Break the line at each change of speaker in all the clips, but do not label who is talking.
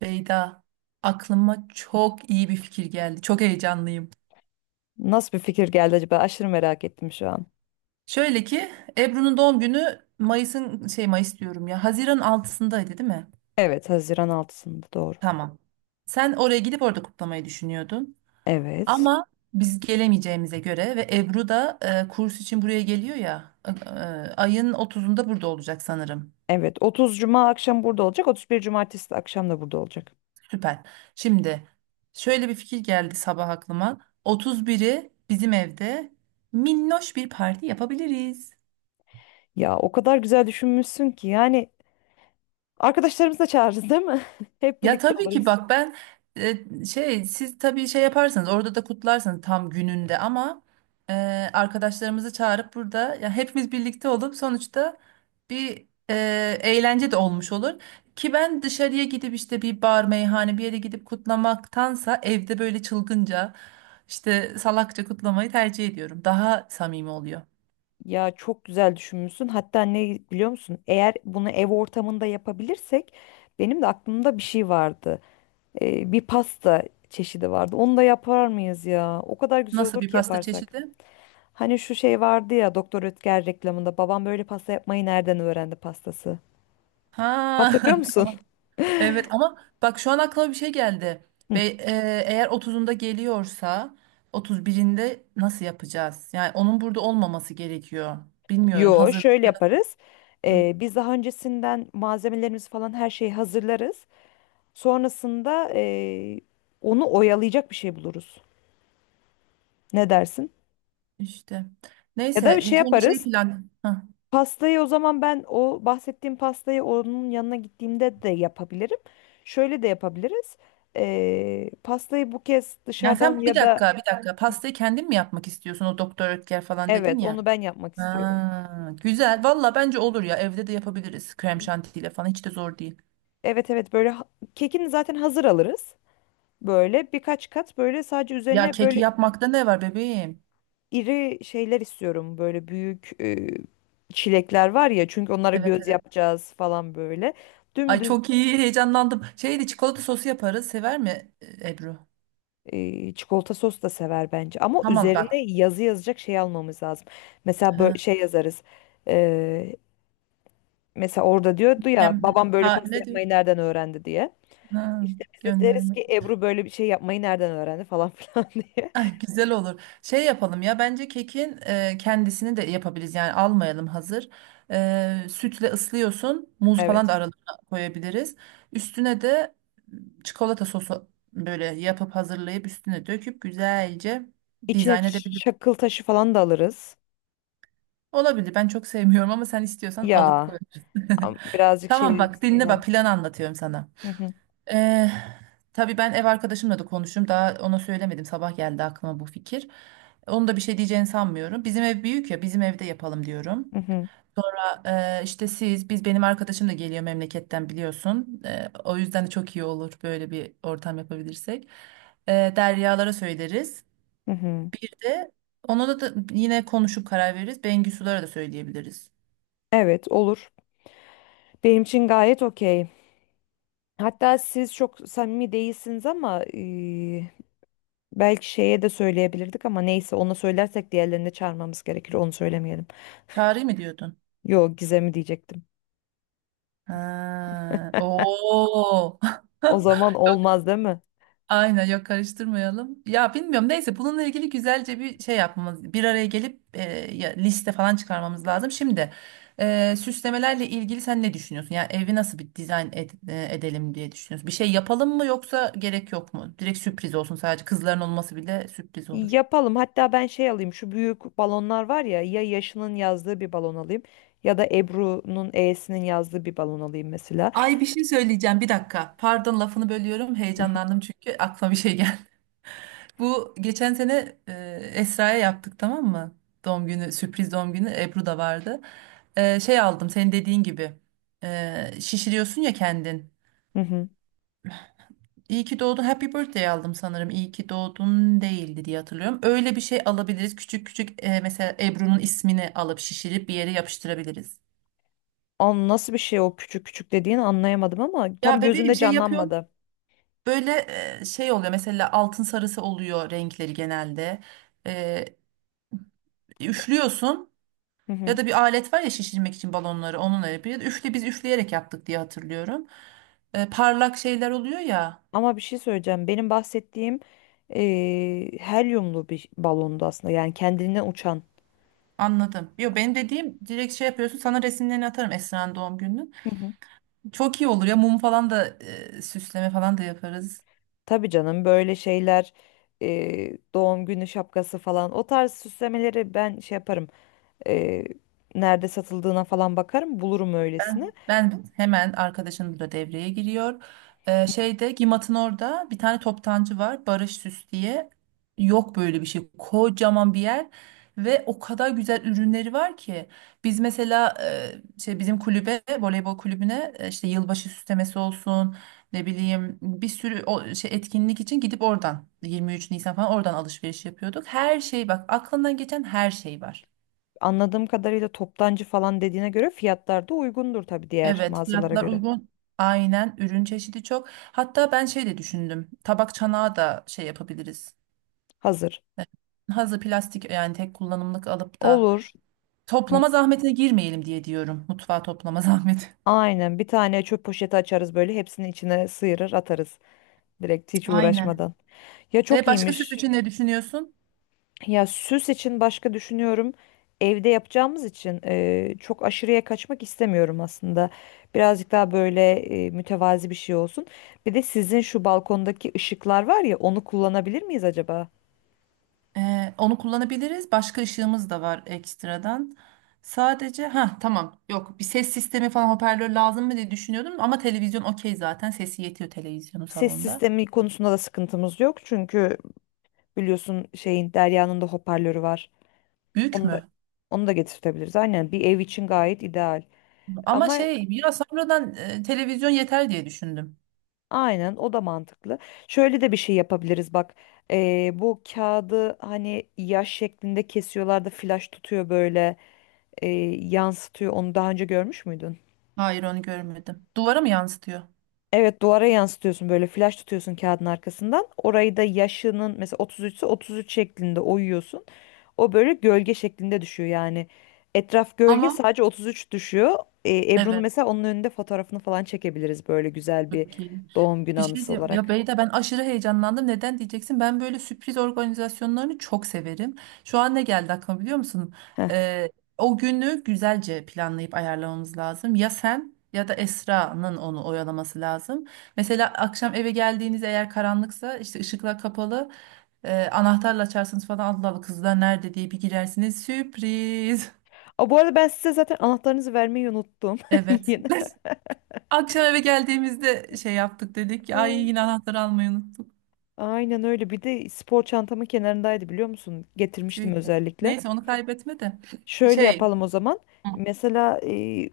Beyda, aklıma çok iyi bir fikir geldi. Çok heyecanlıyım.
Nasıl bir fikir geldi acaba? Aşırı merak ettim şu an.
Şöyle ki Ebru'nun doğum günü Mayıs'ın Mayıs diyorum ya. Haziran altısındaydı, değil mi?
Evet, Haziran 6'sında doğru.
Tamam. Sen oraya gidip orada kutlamayı düşünüyordun.
Evet.
Ama biz gelemeyeceğimize göre ve Ebru da kurs için buraya geliyor ya. Ayın otuzunda burada olacak sanırım.
Evet, 30 Cuma akşam burada olacak. 31 Cumartesi de akşam da burada olacak.
Süper. Şimdi şöyle bir fikir geldi sabah aklıma. Otuz biri bizim evde minnoş bir parti yapabiliriz.
Ya o kadar güzel düşünmüşsün ki yani arkadaşlarımızı da çağırırız değil mi? Hep
Ya
birlikte
tabii ki
oluruz.
bak ben siz tabii yaparsınız orada da kutlarsınız tam gününde ama e, arkadaşlarımızı çağırıp burada ya hepimiz birlikte olup sonuçta bir eğlence de olmuş olur. Ki ben dışarıya gidip işte bir bar meyhane bir yere gidip kutlamaktansa evde böyle çılgınca işte salakça kutlamayı tercih ediyorum. Daha samimi oluyor.
Ya çok güzel düşünmüşsün. Hatta ne biliyor musun? Eğer bunu ev ortamında yapabilirsek benim de aklımda bir şey vardı. Bir pasta çeşidi vardı. Onu da yapar mıyız ya? O kadar güzel
Nasıl
olur
bir
ki
pasta
yaparsak.
çeşidi?
Hani şu şey vardı ya Doktor Ötker reklamında babam böyle pasta yapmayı nereden öğrendi pastası?
Ha.
Hatırlıyor musun?
Evet ama bak şu an aklıma bir şey geldi.
Hı.
Ve eğer 30'unda geliyorsa 31'inde nasıl yapacağız? Yani onun burada olmaması gerekiyor. Bilmiyorum,
Yo, şöyle
hazırlıklar.
yaparız.
Hı.
Biz daha öncesinden malzemelerimizi falan her şeyi hazırlarız. Sonrasında onu oyalayacak bir şey buluruz. Ne dersin?
İşte.
Ya da bir
Neyse
şey
ilk önce
yaparız.
plan. Hı.
Pastayı o zaman ben o bahsettiğim pastayı onun yanına gittiğimde de yapabilirim. Şöyle de yapabiliriz. Pastayı bu kez
Yani
dışarıdan
sen bir
ya da.
dakika bir dakika pastayı kendin mi yapmak istiyorsun? O Doktor Ötker falan dedin
Evet,
ya.
onu ben yapmak istiyorum.
Ha, güzel. Valla bence olur ya, evde de yapabiliriz. Krem şantiyle falan hiç de zor değil.
Evet, evet, böyle kekini zaten hazır alırız. Böyle birkaç kat böyle sadece
Ya
üzerine
keki
böyle
yapmakta ne var bebeğim?
iri şeyler istiyorum. Böyle büyük çilekler var ya çünkü onlara
Evet,
göz
evet.
yapacağız falan böyle.
Ay
Dümdüz.
çok iyi, heyecanlandım. Şeydi, çikolata sosu yaparız. Sever mi Ebru?
Çikolata sos da sever bence. Ama
Tamam bak.
üzerine yazı yazacak şey almamız lazım. Mesela böyle
Ha,
şey yazarız. Ee, mesela orada diyordu ya
hem,
babam böyle
ha,
pasta
ne
yapmayı
diyorsun?
nereden öğrendi diye.
Ha,
İşte biz de deriz
gönderme.
ki Ebru böyle bir şey yapmayı nereden öğrendi falan filan diye.
Ay, güzel olur. Şey yapalım ya, bence kekin kendisini de yapabiliriz. Yani almayalım hazır. E, sütle ıslıyorsun. Muz falan
Evet.
da aralarına koyabiliriz. Üstüne de çikolata sosu böyle yapıp hazırlayıp üstüne döküp güzelce
İçine
dizayn edebiliriz.
çakıl taşı falan da alırız.
Olabilir. Ben çok sevmiyorum ama sen istiyorsan alıp
Ya
koyabilirsin.
birazcık
Tamam
şey
bak dinle,
açısından.
bak plan anlatıyorum sana.
Hı hı,
Ee, tabii ben ev arkadaşımla da konuştum. Daha ona söylemedim. Sabah geldi aklıma bu fikir. Onu da bir şey diyeceğini sanmıyorum. Bizim ev büyük ya, bizim evde yapalım diyorum.
hı hı,
İşte siz biz, benim arkadaşım da geliyor memleketten biliyorsun. O yüzden de çok iyi olur böyle bir ortam yapabilirsek. Deryalara söyleriz.
hı hı.
Bir de ona da yine konuşup karar veririz. Bengisulara da söyleyebiliriz.
Evet, olur. Benim için gayet okey. Hatta siz çok samimi değilsiniz ama belki şeye de söyleyebilirdik ama neyse ona söylersek diğerlerini de çağırmamız gerekir. Onu söylemeyelim.
Çağrı'yı mı diyordun?
Yo, Gizem'i diyecektim.
Ha, oo.
O zaman
Yok,
olmaz değil mi?
aynen, yok karıştırmayalım. Ya bilmiyorum, neyse bununla ilgili güzelce bir şey yapmamız, bir araya gelip ya, liste falan çıkarmamız lazım. Şimdi süslemelerle ilgili sen ne düşünüyorsun? Yani evi nasıl bir edelim diye düşünüyorsun? Bir şey yapalım mı yoksa gerek yok mu? Direkt sürpriz olsun, sadece kızların olması bile sürpriz olur.
Yapalım. Hatta ben şey alayım. Şu büyük balonlar var ya, ya Yaşı'nın yazdığı bir balon alayım ya da Ebru'nun E'sinin yazdığı bir balon alayım mesela.
Ay bir şey söyleyeceğim bir dakika. Pardon, lafını bölüyorum.
Hı hı.
Heyecanlandım çünkü aklıma bir şey. Bu geçen sene Esra'ya yaptık, tamam mı? Doğum günü, sürpriz doğum günü, Ebru da vardı. E, şey aldım senin dediğin gibi. E, şişiriyorsun ya kendin.
Hı hı.
İyi ki doğdun. Happy birthday aldım sanırım. İyi ki doğdun değildi diye hatırlıyorum. Öyle bir şey alabiliriz. Küçük küçük mesela Ebru'nun ismini alıp şişirip bir yere yapıştırabiliriz.
An, nasıl bir şey o küçük küçük dediğini anlayamadım ama tam
Ya bebeğim
gözümde
şey yapıyorum.
canlanmadı.
Böyle oluyor. Mesela altın sarısı oluyor renkleri genelde. E, üflüyorsun.
Hı
Ya
hı.
da bir alet var ya, şişirmek için balonları onunla yapıyor. Ya da üfle, biz üfleyerek yaptık diye hatırlıyorum. E, parlak şeyler oluyor ya.
Ama bir şey söyleyeceğim. Benim bahsettiğim helyumlu bir balondu aslında. Yani kendinden uçan.
Anladım. Yo, benim dediğim direkt şey yapıyorsun. Sana resimlerini atarım Esra'nın doğum gününün.
Hı hı.
Çok iyi olur ya, mum falan da süsleme falan da yaparız.
Tabii canım, böyle şeyler, doğum günü şapkası falan, o tarz süslemeleri ben şey yaparım. e, Nerede satıldığına falan bakarım, bulurum öylesini.
Ben hemen, arkadaşım burada devreye giriyor. Şeyde, Gimat'ın orada bir tane toptancı var, Barış Süs diye. Yok böyle bir şey. Kocaman bir yer ve o kadar güzel ürünleri var ki. Biz mesela bizim kulübe, voleybol kulübüne işte yılbaşı süslemesi olsun, ne bileyim bir sürü o, şey etkinlik için gidip oradan 23 Nisan falan oradan alışveriş yapıyorduk. Her şey bak, aklından geçen her şey var.
Anladığım kadarıyla toptancı falan dediğine göre fiyatlar da uygundur tabii diğer
Evet,
mağazalara
fiyatlar
göre.
uygun. Aynen, ürün çeşidi çok. Hatta ben şey de düşündüm. Tabak çanağı da şey yapabiliriz.
Hazır.
E, hazır plastik yani tek kullanımlık alıp da
Olur. M-
toplama zahmetine girmeyelim diye diyorum. Mutfağa toplama zahmeti.
Aynen, bir tane çöp poşeti açarız böyle, hepsini içine sıyırır atarız. Direkt hiç
Aynen.
uğraşmadan. Ya
Ve
çok
başka süs
iyiymiş.
için ne düşünüyorsun?
Ya süs için başka düşünüyorum. Evde yapacağımız için çok aşırıya kaçmak istemiyorum aslında. Birazcık daha böyle mütevazi bir şey olsun. Bir de sizin şu balkondaki ışıklar var ya, onu kullanabilir miyiz acaba?
E, onu kullanabiliriz. Başka ışığımız da var ekstradan. Sadece ha tamam, yok bir ses sistemi falan, hoparlör lazım mı diye düşünüyordum ama televizyon okey, zaten sesi yetiyor televizyonun
Ses
salonda.
sistemi konusunda da sıkıntımız yok. Çünkü biliyorsun şeyin, Derya'nın da hoparlörü var.
Büyük
Onu da
mü?
onu da getirtebiliriz. Aynen, bir ev için gayet ideal.
Ama
Ama.
şey ya, sonradan televizyon yeter diye düşündüm.
Aynen, o da mantıklı. Şöyle de bir şey yapabiliriz bak. Bu kağıdı hani yaş şeklinde kesiyorlar da flaş tutuyor böyle, yansıtıyor. Onu daha önce görmüş müydün?
Hayır, onu görmedim. Duvara mı yansıtıyor?
Evet, duvara yansıtıyorsun, böyle flaş tutuyorsun kağıdın arkasından. Orayı da yaşının mesela 33 ise 33 şeklinde oyuyorsun. O böyle gölge şeklinde düşüyor yani. Etraf gölge,
Ama
sadece 33 düşüyor. Ebru'nun
evet,
mesela onun önünde fotoğrafını falan çekebiliriz böyle, güzel bir
çok iyi.
doğum günü
Bir şey
anısı
diyeyim. Ya
olarak.
Beyda, ben aşırı heyecanlandım. Neden diyeceksin? Ben böyle sürpriz organizasyonlarını çok severim. Şu an ne geldi aklıma biliyor musun? Ee, O günü güzelce planlayıp ayarlamamız lazım. Ya sen ya da Esra'nın onu oyalaması lazım. Mesela akşam eve geldiğiniz, eğer karanlıksa işte ışıklar kapalı. Anahtarla açarsınız falan, Allah Allah kızlar nerede diye bir girersiniz. Sürpriz.
Aa, bu arada ben size zaten anahtarınızı vermeyi unuttum.
Evet.
Yine.
Akşam eve geldiğimizde şey yaptık dedik ki, ay
Hı.
yine anahtarı almayı unuttuk.
Aynen öyle. Bir de spor çantamın kenarındaydı biliyor musun? Getirmiştim
Tüh.
özellikle.
Neyse onu kaybetme de.
Şöyle
Şey,
yapalım o zaman. Mesela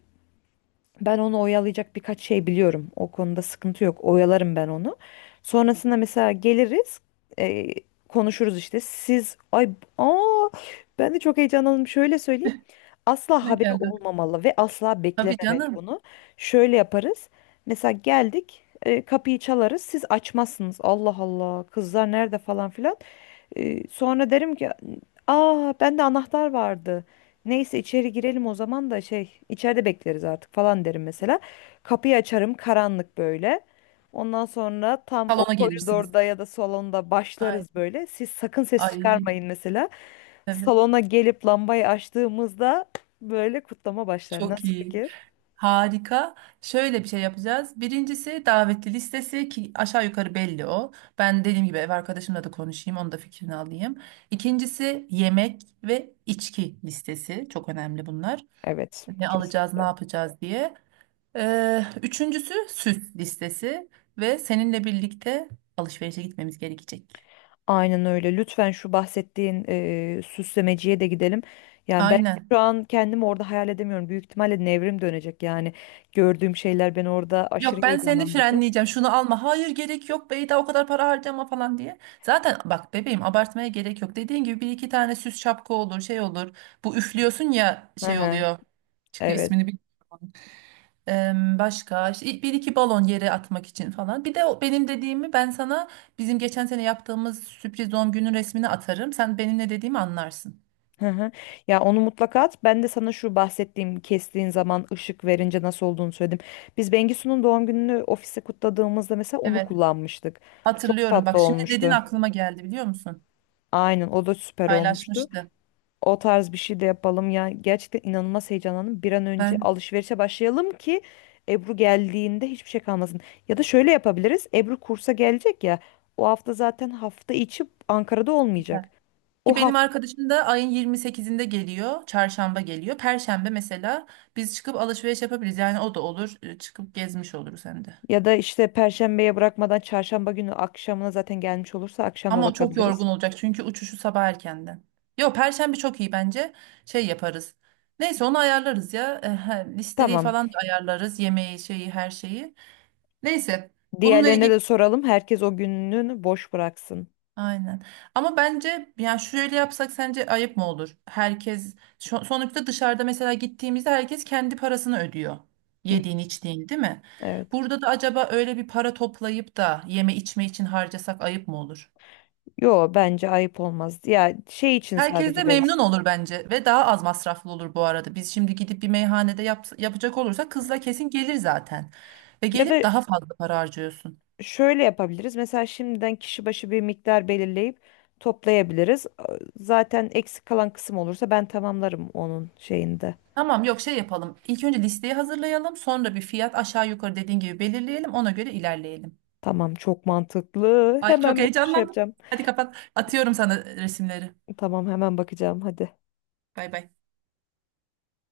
ben onu oyalayacak birkaç şey biliyorum. O konuda sıkıntı yok. Oyalarım ben onu. Sonrasında mesela geliriz. e, Konuşuruz işte. Siz, ay, aa, ben de çok heyecanlandım. Şöyle söyleyeyim. Asla
ne
haberi
geldi?
olmamalı ve asla
Tabii
beklememeli
canım.
bunu. Şöyle yaparız. Mesela geldik, kapıyı çalarız, siz açmazsınız. Allah Allah, kızlar nerede falan filan. Sonra derim ki aa, bende anahtar vardı. Neyse, içeri girelim o zaman, da şey, içeride bekleriz artık falan derim mesela. Kapıyı açarım, karanlık böyle. Ondan sonra tam o
Salona gelirsiniz.
koridorda ya da salonda
Ay,
başlarız böyle. Siz sakın ses
ay
çıkarmayın mesela.
evet,
Salona gelip lambayı açtığımızda böyle kutlama başlar.
çok
Nasıl
iyi.
fikir?
Harika. Şöyle bir şey yapacağız. Birincisi davetli listesi, ki aşağı yukarı belli o. Ben dediğim gibi ev arkadaşımla da konuşayım, onun da fikrini alayım. İkincisi yemek ve içki listesi. Çok önemli bunlar.
Evet,
Ne alacağız, ne
kesinlikle.
yapacağız diye. Üçüncüsü süs listesi ve seninle birlikte alışverişe gitmemiz gerekecek.
Aynen öyle. Lütfen şu bahsettiğin süslemeciye de gidelim. Yani ben
Aynen.
şu an kendimi orada hayal edemiyorum. Büyük ihtimalle nevrim dönecek yani. Gördüğüm şeyler beni orada aşırı
Yok, ben seni
heyecanlandıracak.
frenleyeceğim. Şunu alma. Hayır gerek yok Beyda, o kadar para harcama falan diye. Zaten bak bebeğim, abartmaya gerek yok. Dediğin gibi bir iki tane süs, şapka olur, şey olur. Bu üflüyorsun ya
Hı
şey
hı.
oluyor. Çıkıyor,
Evet.
ismini bilmiyorum. Em, başka işte bir iki balon yere atmak için falan. Bir de o benim dediğimi ben sana, bizim geçen sene yaptığımız sürpriz doğum günün resmini atarım. Sen benim ne dediğimi anlarsın.
Hı hı. Ya onu mutlaka at. Ben de sana şu bahsettiğim kestiğin zaman ışık verince nasıl olduğunu söyledim. Biz Bengisu'nun doğum gününü ofiste kutladığımızda mesela onu
Evet,
kullanmıştık. Çok
hatırlıyorum.
tatlı
Bak şimdi dedin
olmuştu.
aklıma geldi, biliyor musun?
Aynen, o da süper olmuştu.
Paylaşmıştı.
O tarz bir şey de yapalım. Ya gerçekten inanılmaz heyecanlandım. Bir an önce
Ben.
alışverişe başlayalım ki Ebru geldiğinde hiçbir şey kalmasın. Ya da şöyle yapabiliriz. Ebru kursa gelecek ya. O hafta zaten hafta içi Ankara'da olmayacak. O
Ki benim
hafta,
arkadaşım da ayın 28'inde geliyor. Çarşamba geliyor. Perşembe mesela biz çıkıp alışveriş yapabiliriz. Yani o da olur. Çıkıp gezmiş oluruz hem de.
ya da işte, Perşembeye bırakmadan Çarşamba günü akşamına zaten gelmiş olursa akşam da
Ama o çok
bakabiliriz.
yorgun olacak çünkü uçuşu sabah erkenden. Yo, Perşembe çok iyi bence. Şey yaparız. Neyse onu ayarlarız ya. Listeyi
Tamam.
falan da ayarlarız. Yemeği, şeyi, her şeyi. Neyse. Bununla
Diğerlerine
ilgili
de soralım. Herkes o gününü boş bıraksın.
aynen. Ama bence yani şöyle yapsak sence ayıp mı olur? Herkes sonuçta dışarıda mesela gittiğimizde herkes kendi parasını ödüyor.
Hı,
Yediğin içtiğin, değil mi?
evet.
Burada da acaba öyle bir para toplayıp da yeme içme için harcasak ayıp mı olur?
Yo, bence ayıp olmaz. Ya şey için
Herkes de
sadece deriz.
memnun olur bence ve daha az masraflı olur bu arada. Biz şimdi gidip bir meyhanede yapacak olursak kızla kesin gelir zaten. Ve
Ya
gelip
da
daha fazla para harcıyorsun.
şöyle yapabiliriz. Mesela şimdiden kişi başı bir miktar belirleyip toplayabiliriz. Zaten eksik kalan kısım olursa ben tamamlarım onun şeyinde.
Tamam yok, şey yapalım. İlk önce listeyi hazırlayalım. Sonra bir fiyat aşağı yukarı dediğin gibi belirleyelim. Ona göre ilerleyelim.
Tamam, çok mantıklı.
Ay çok
Hemen bunu şey
heyecanlandım.
yapacağım.
Hadi kapat. Atıyorum sana resimleri.
Tamam, hemen bakacağım. Hadi.
Bay bay.